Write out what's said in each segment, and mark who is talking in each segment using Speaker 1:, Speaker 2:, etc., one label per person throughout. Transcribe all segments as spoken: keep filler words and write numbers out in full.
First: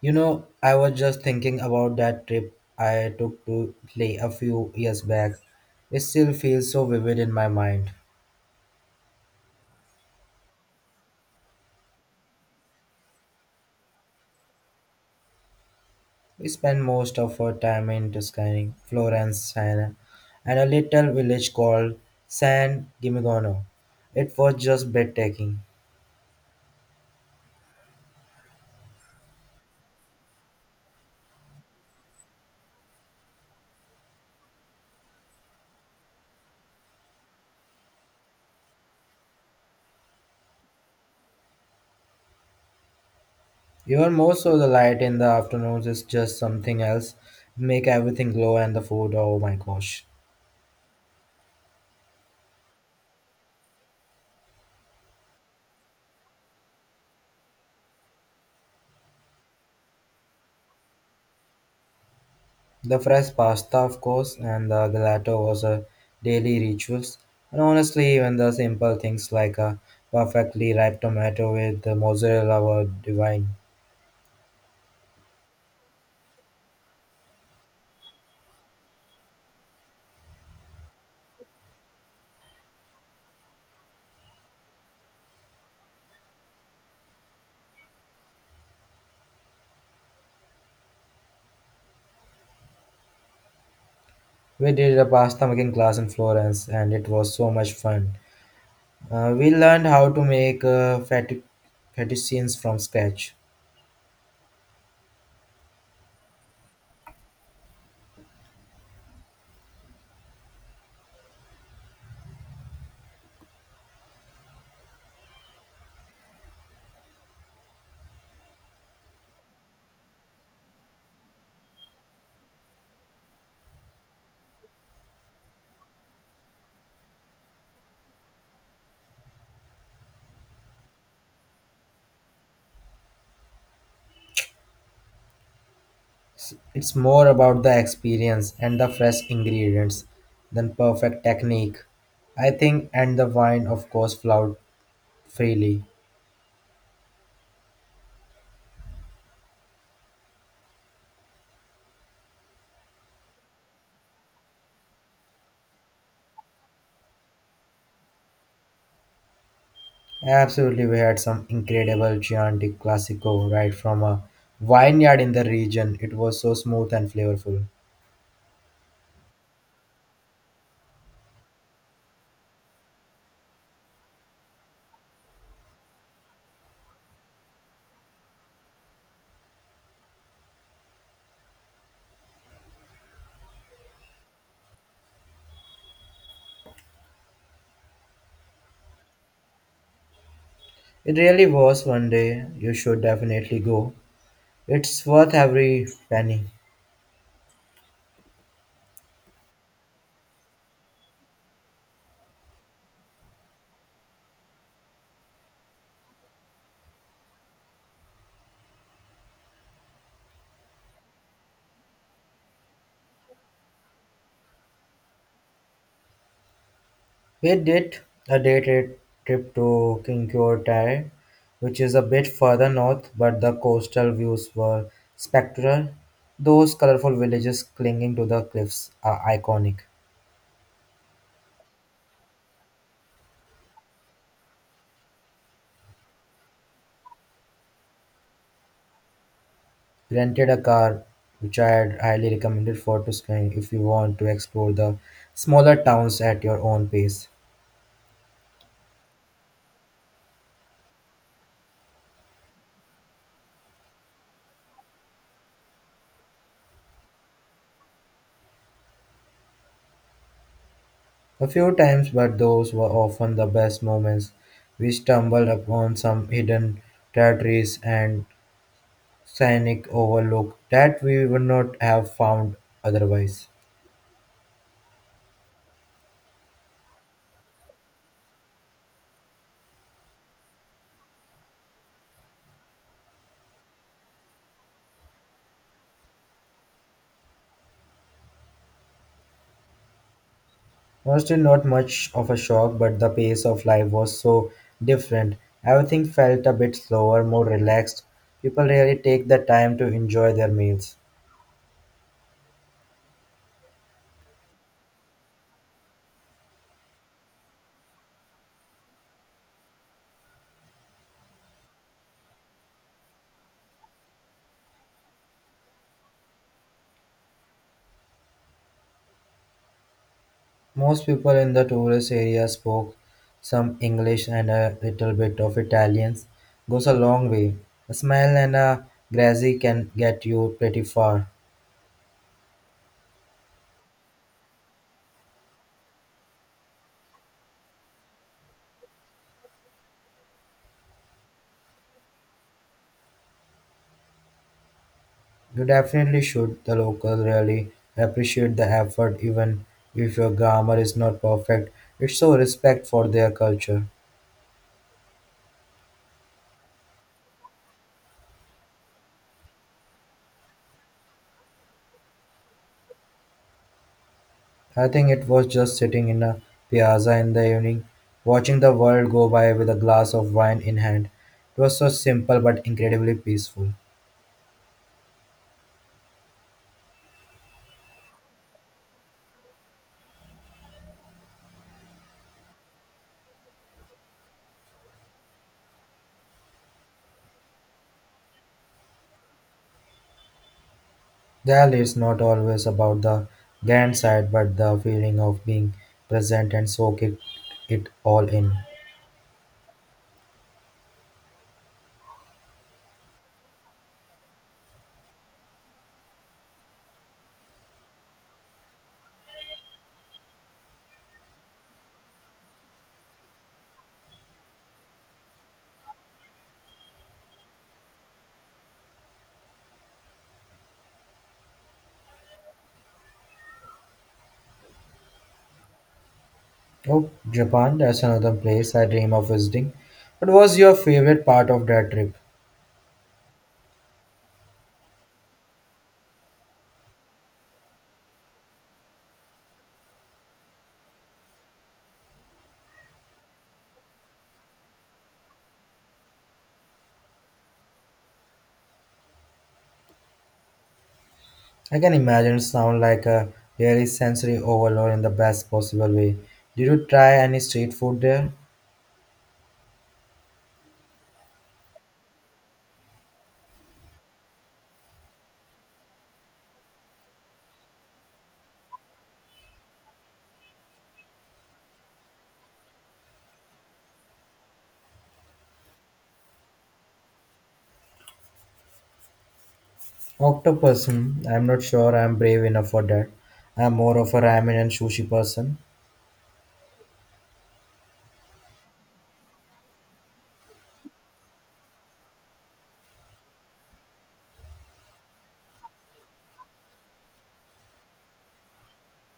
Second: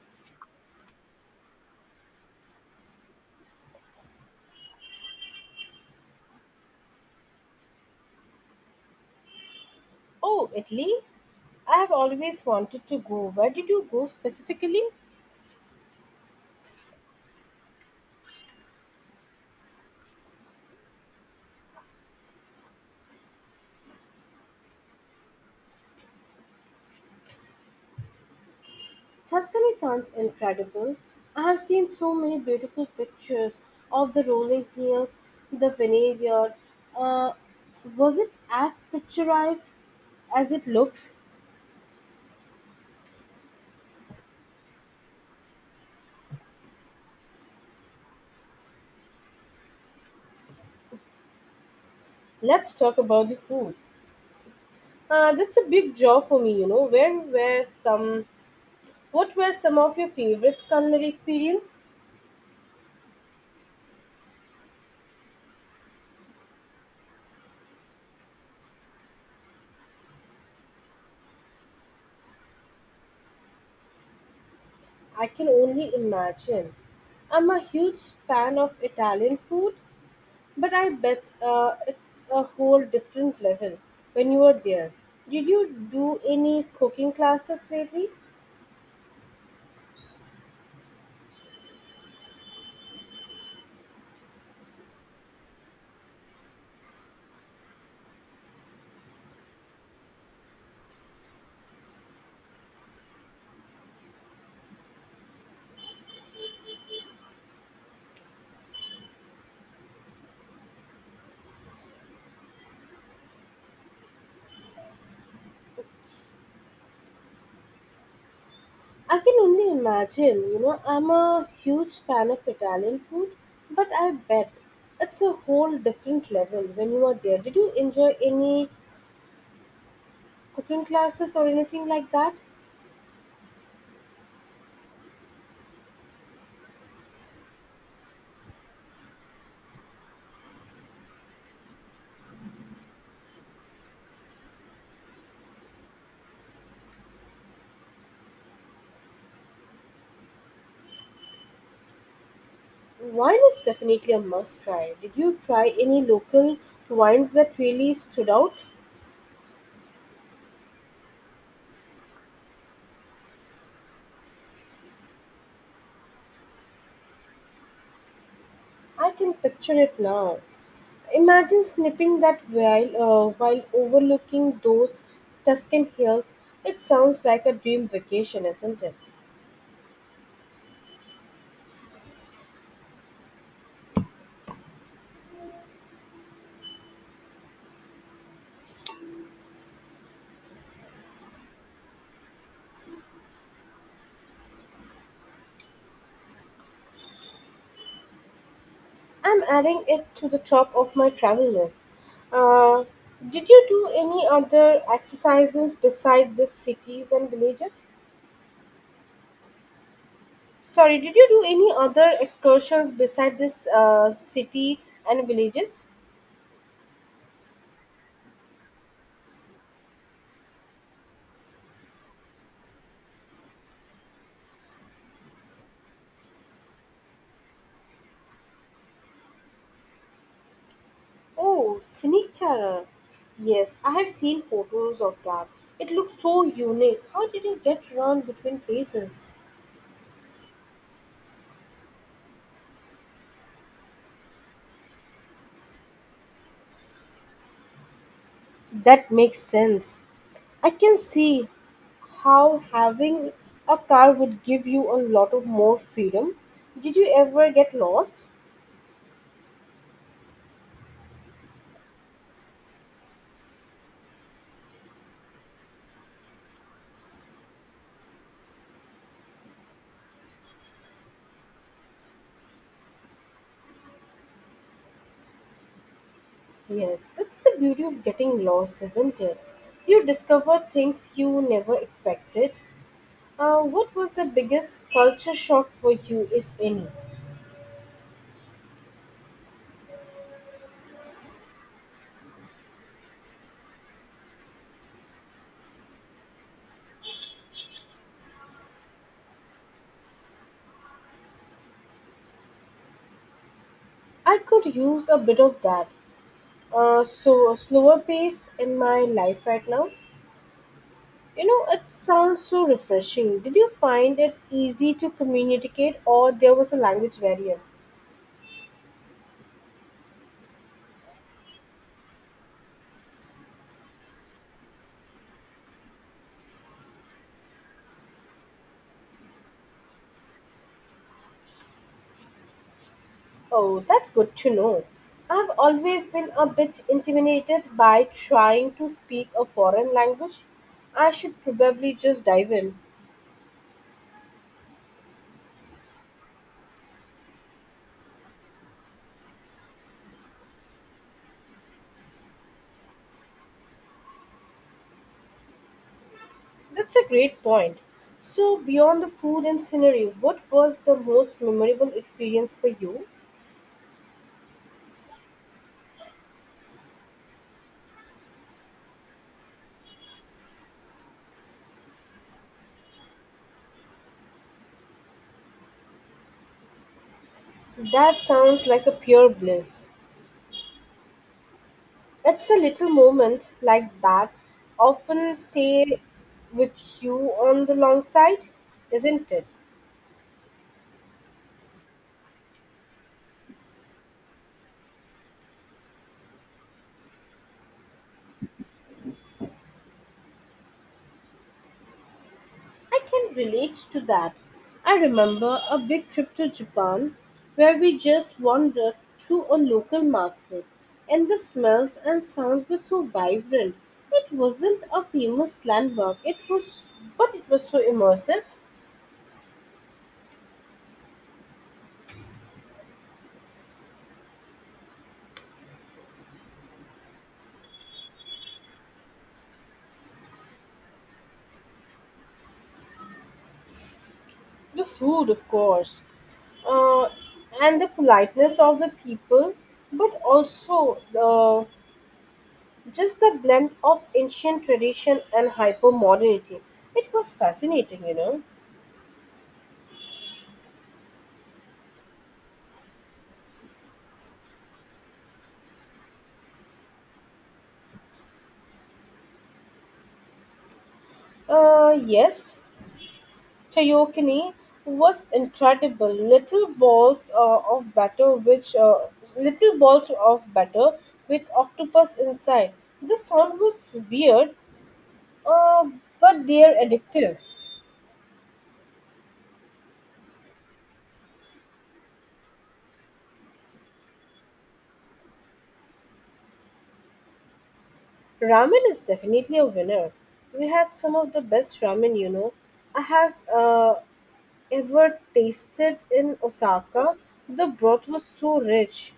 Speaker 1: You know, I was just thinking about that trip I took to Italy a few years back. It still feels so vivid in my mind.
Speaker 2: Oh, Italy? I have always wanted to go. Where did you go specifically?
Speaker 1: We spent most of our time in Tuscany, Florence, Siena, and a little village called San Gimignano. It was just breathtaking.
Speaker 2: Tuscany sounds incredible. I have seen so many beautiful pictures of the rolling hills, the vineyard. Uh, was it as picturized as it looks?
Speaker 1: Even more so, the light in the afternoons is just something else. Make everything glow and the food, oh my gosh.
Speaker 2: Let's talk about the food. Uh, that's a big draw for me, you know. Where were some what were some of your favorite culinary experience?
Speaker 1: The fresh pasta, of course, and the gelato was a daily rituals. And honestly, even the simple things like a perfectly ripe tomato with the mozzarella were divine.
Speaker 2: I can only imagine. I'm a huge fan of Italian food, but I bet uh, it's a whole different level when you were there. Did you do any cooking classes lately?
Speaker 1: We did a pasta making class in Florence, and it was so much fun. Uh, we learned how to make uh, fettu- fettuccines from scratch.
Speaker 2: I can only imagine, you know, I'm a huge fan of Italian food, but I bet it's a whole different level when you are there. Did you enjoy any cooking classes or anything like that?
Speaker 1: S- It's more about the experience and the fresh ingredients than perfect technique. I think, and the wine, of course, flowed freely.
Speaker 2: Wine is definitely a must try. Did you try any local wines that really stood out?
Speaker 1: Absolutely, we had some incredible Chianti Classico right from a vineyard in the region. It was so smooth and flavorful.
Speaker 2: I can picture it now. Imagine snipping that while, uh, while overlooking those Tuscan hills. It sounds like a dream vacation, isn't it?
Speaker 1: It really was one day. You should definitely go. It's worth every penny.
Speaker 2: I'm adding it to the top of my travel list. Uh, did you do any other exercises beside these cities and villages? Sorry, did you do any other excursions beside this uh, city and villages?
Speaker 1: We did a day trip trip to Kinkyotai, which is a bit further north, but the coastal views were spectral. Those colorful villages clinging to the cliffs are iconic.
Speaker 2: Oh, Sneak Terror. Yes, I have seen photos of that. It looks so unique. How did you get around between places?
Speaker 1: He rented a car, which I'd highly recommended for to touring if you want to explore the smaller towns at your own pace.
Speaker 2: That makes sense. I can see how having a car would give you a lot of more freedom. Did you ever get lost?
Speaker 1: A few times, but those were often the best moments. We stumbled upon some hidden territories and scenic overlook that we would not have found otherwise.
Speaker 2: Yes, that's the beauty of getting lost, isn't it? You discover things you never expected. Uh, what was the biggest culture shock for you, if any?
Speaker 1: Honestly, not much of a shock, but the pace of life was so different. Everything felt a bit slower, more relaxed. People really take the time to enjoy their meals.
Speaker 2: I could use a bit of that. uh, so a slower pace in my life right now. You know, it sounds so refreshing. Did you find it easy to communicate, or there was a language barrier?
Speaker 1: Most people in the tourist area spoke some English and a little bit of Italian goes a long way. A smile and a grazie can get you pretty far.
Speaker 2: Oh, that's good to know. I've always been a bit intimidated by trying to speak a foreign language. I should probably just dive in.
Speaker 1: You definitely should. The locals really appreciate the effort even if your grammar is not perfect. It's so respect for their culture.
Speaker 2: That's a great point. So, beyond the food and scenery, what was the most memorable experience for you?
Speaker 1: I think it was just sitting in a piazza in the evening, watching the world go by with a glass of wine in hand. It was so simple but incredibly peaceful.
Speaker 2: That sounds like a pure bliss. It's the little moments like that often stay with you on the long side, isn't it?
Speaker 1: Dell is not always about the grand side but the feeling of being present and soaking it it all in.
Speaker 2: I can relate to that. I remember a big trip to Japan where we just wandered through a local market and the smells and sounds were so vibrant. It wasn't a famous landmark, it was but it was so immersive.
Speaker 1: Oh, Japan, that's another place I dream of visiting. What was your favorite part of that trip?
Speaker 2: The food, of course. uh, and the politeness of the people, but also uh, just the blend of ancient tradition and hyper modernity. It was fascinating, you know.
Speaker 1: I can imagine it sound like a really sensory overload in the best possible way. Did you try any street food there?
Speaker 2: Uh, yes, Tayokini was incredible. Little balls uh, of batter, which uh, little balls of batter with octopus inside. The sound was weird, uh, but they are addictive.
Speaker 1: Octopus, hmm, I'm not sure I'm brave enough for that. I'm more of a ramen and sushi person.
Speaker 2: Ramen is definitely a winner. We had some of the best ramen, you know, I have uh, ever tasted in Osaka. The broth was so rich.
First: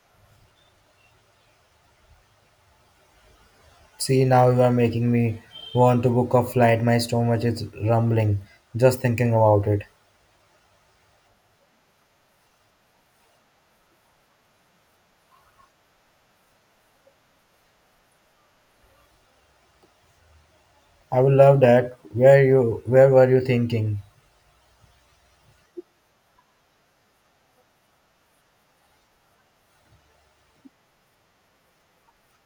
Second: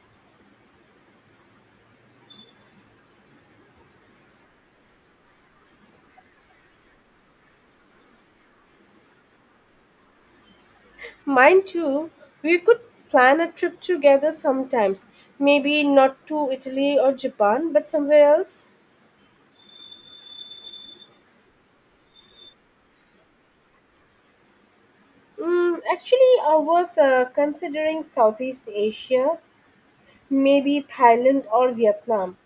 Speaker 1: See, now you are making me want to book a flight. My stomach is rumbling just thinking about it.
Speaker 2: Mind you, we could plan a trip together sometimes. Maybe not to Italy or Japan, but somewhere else.
Speaker 1: I would love that. Where you where were you thinking?
Speaker 2: Mm, actually, I was uh, considering Southeast Asia, maybe Thailand or Vietnam.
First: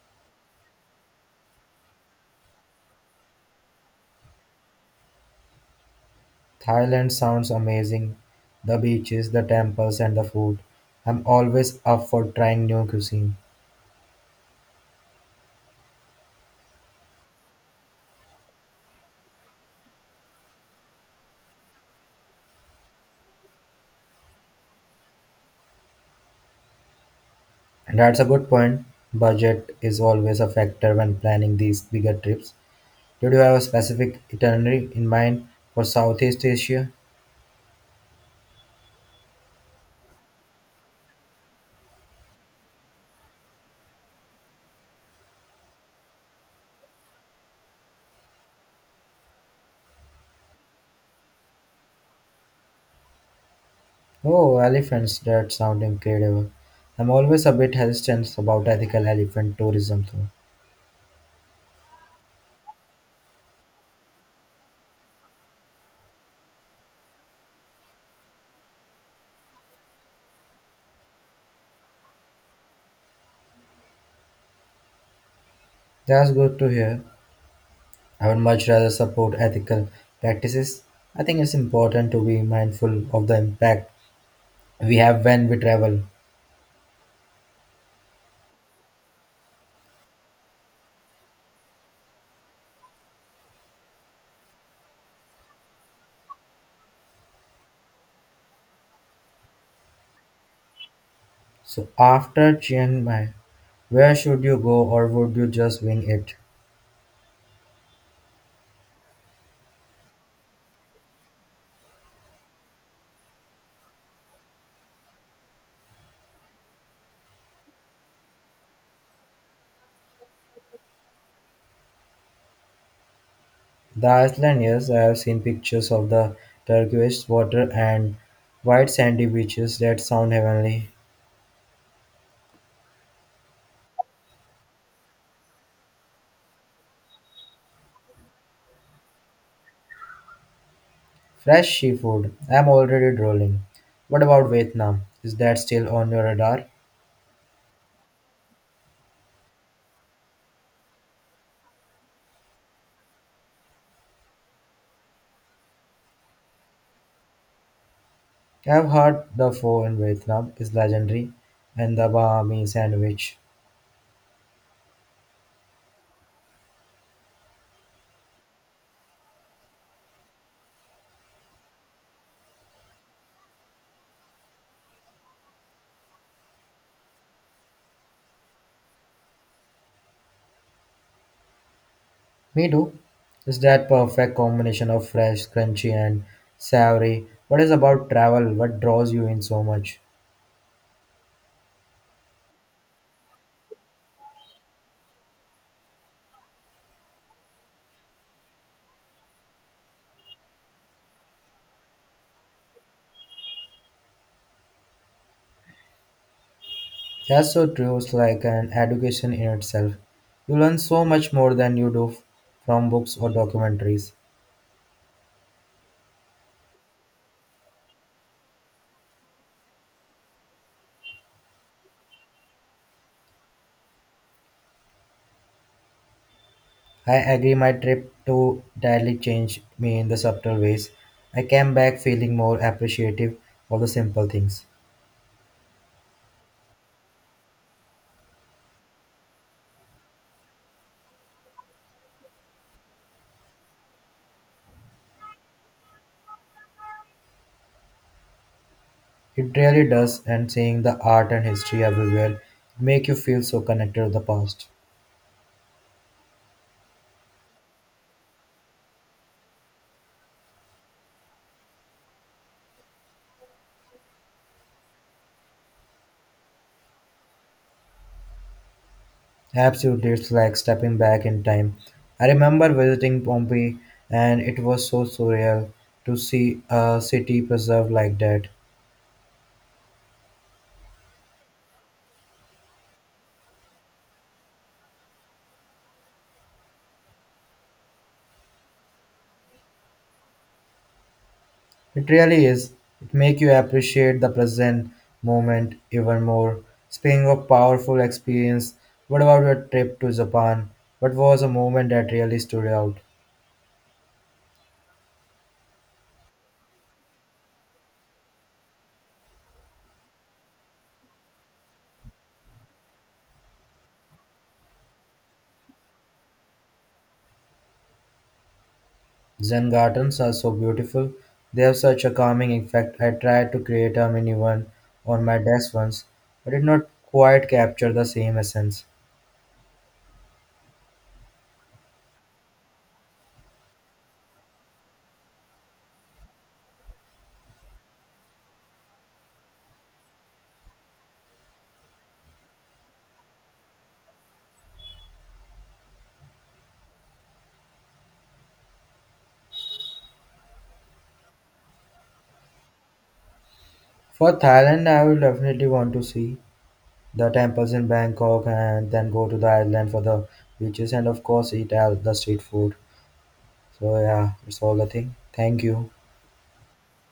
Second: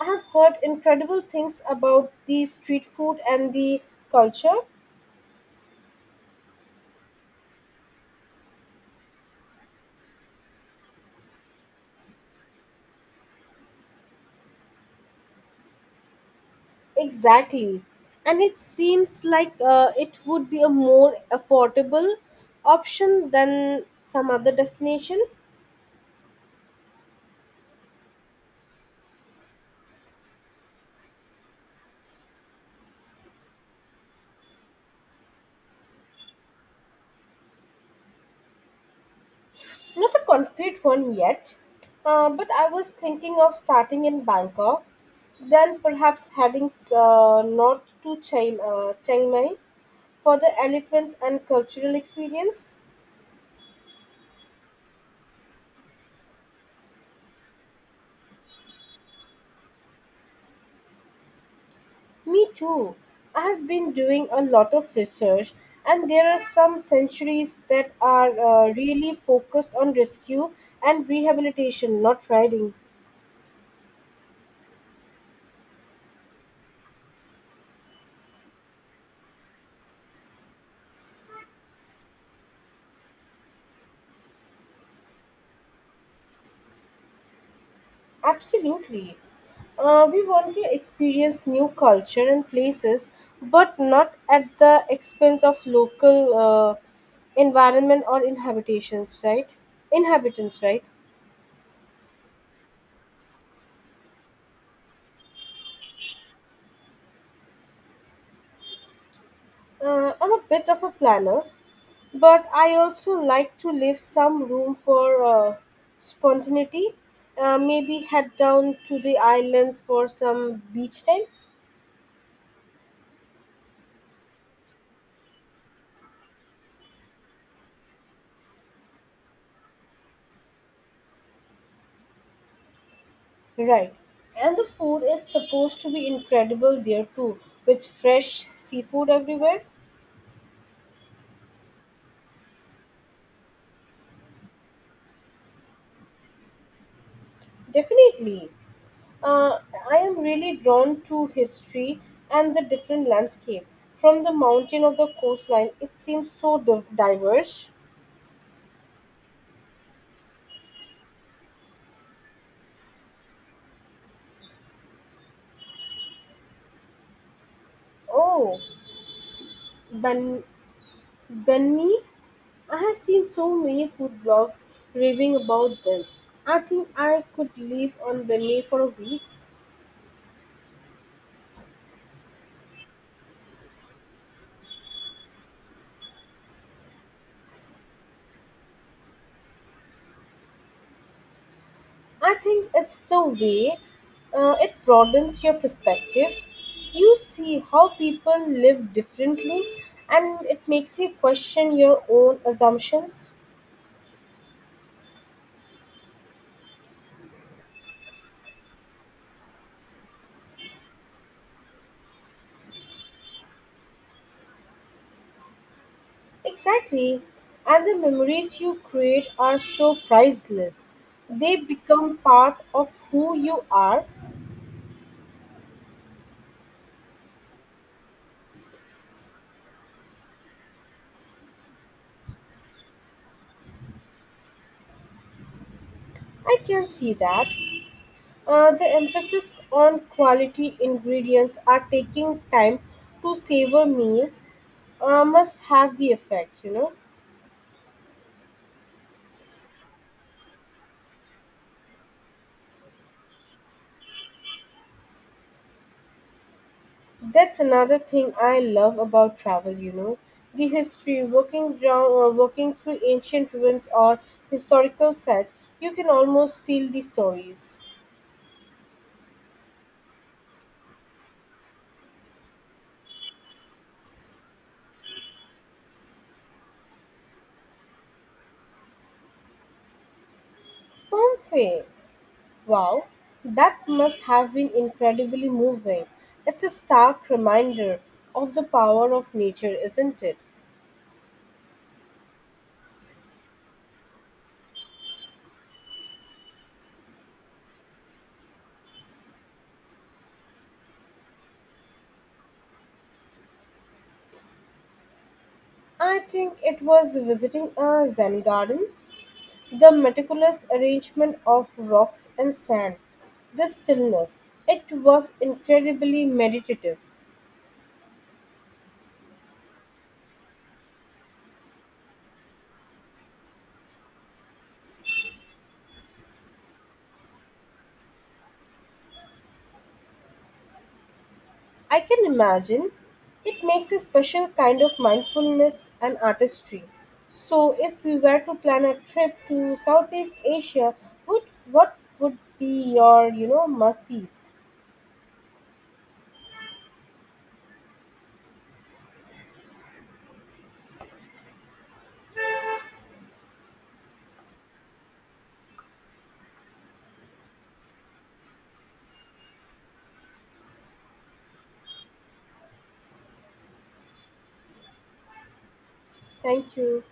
Speaker 2: I have heard incredible things about the street food and the culture.
Speaker 1: Thailand sounds amazing. The beaches, the temples and the food. I'm always up for trying new cuisine.
Speaker 2: Exactly. And it seems like uh, it would be a more affordable option than some other destination.
Speaker 1: And that's a good point. Budget is always a factor when planning these bigger trips. Did you have a specific itinerary in mind for Southeast Asia?
Speaker 2: Not a concrete one yet, uh, but I was thinking of starting in Bangkok, then perhaps heading uh, north to Chiang, uh, Chiang Mai for the elephants and cultural experience.
Speaker 1: Oh, elephants, that sound incredible. I'm always a bit hesitant about ethical elephant tourism though.
Speaker 2: Me too. I have been doing a lot of research, and there are some centuries that are uh, really focused on rescue and rehabilitation, not riding.
Speaker 1: That's good to hear. I would much rather support ethical practices. I think it's important to be mindful of the impact we have when we travel.
Speaker 2: Absolutely. Uh, we want to experience new culture and places, but not at the expense of local uh, environment or inhabitations, right? Inhabitants, right?
Speaker 1: So after Chiang Mai, where should you go or would you just wing it?
Speaker 2: Uh, I'm a bit of a planner, but I also like to leave some room for uh, spontaneity. Uh, maybe head down to the islands for some beach time.
Speaker 1: The Iceland, yes, I have seen pictures of the turquoise water and white sandy beaches that sound heavenly.
Speaker 2: Right. And the food is supposed to be incredible there too, with fresh seafood everywhere.
Speaker 1: Fresh seafood. I'm already drooling. What about Vietnam? Is that still on your radar?
Speaker 2: Definitely. Uh, I am really drawn to history and the different landscape. From the mountain of the coastline, it seems so div- diverse.
Speaker 1: I've heard the pho in Vietnam is legendary and the Bahami sandwich.
Speaker 2: Oh, Ben Benmi I have seen so many food blogs raving about them. I think I could live on Benny for a week.
Speaker 1: Me too. Is that perfect combination of fresh, crunchy and savory? What is about travel? What draws you in so much?
Speaker 2: I think it's the way uh, it broadens your perspective. You see how people live differently and it makes you question your own assumptions.
Speaker 1: That's so true. It's like an education in itself. You learn so much more than you do from books or documentaries.
Speaker 2: Exactly. And the memories you create are so priceless. They become part of who you are.
Speaker 1: I agree, my trip to Italy changed me in the subtle ways. I came back feeling more appreciative of the simple things.
Speaker 2: I can see that. Uh, the emphasis on quality ingredients are taking time to savor meals uh, must have the effect, you know.
Speaker 1: It really does, and seeing the art and history everywhere make you feel so connected to the past.
Speaker 2: That's another thing I love about travel, you know. The history, walking ground, uh, walking through ancient ruins or historical sites, you can almost feel the stories.
Speaker 1: Absolutely, it's like stepping back in time. I remember visiting Pompeii, and it was so surreal to see a city preserved like that.
Speaker 2: Pompeii, wow, that must have been incredibly moving. It's a stark reminder of the power of nature, isn't it?
Speaker 1: It really is. It make you appreciate the present moment even more. Speaking of powerful experience, what about your trip to Japan? What was a moment that really stood out?
Speaker 2: I think it was visiting a Zen garden, the meticulous arrangement of rocks and sand, the stillness. It was incredibly meditative.
Speaker 1: Zen gardens are so beautiful. They have such a calming effect. I tried to create a mini one on my desk once, but did not quite capture the same essence.
Speaker 2: I can imagine it makes a special kind of mindfulness and artistry. So, if we were to plan a trip to Southeast Asia, what, what would be your, you know, must-sees?
Speaker 1: For Thailand, I will definitely want to see the temples in Bangkok and then go to the island for the beaches and of course eat out the street food. So yeah, that's all the thing. Thank you.
Speaker 2: Thank you.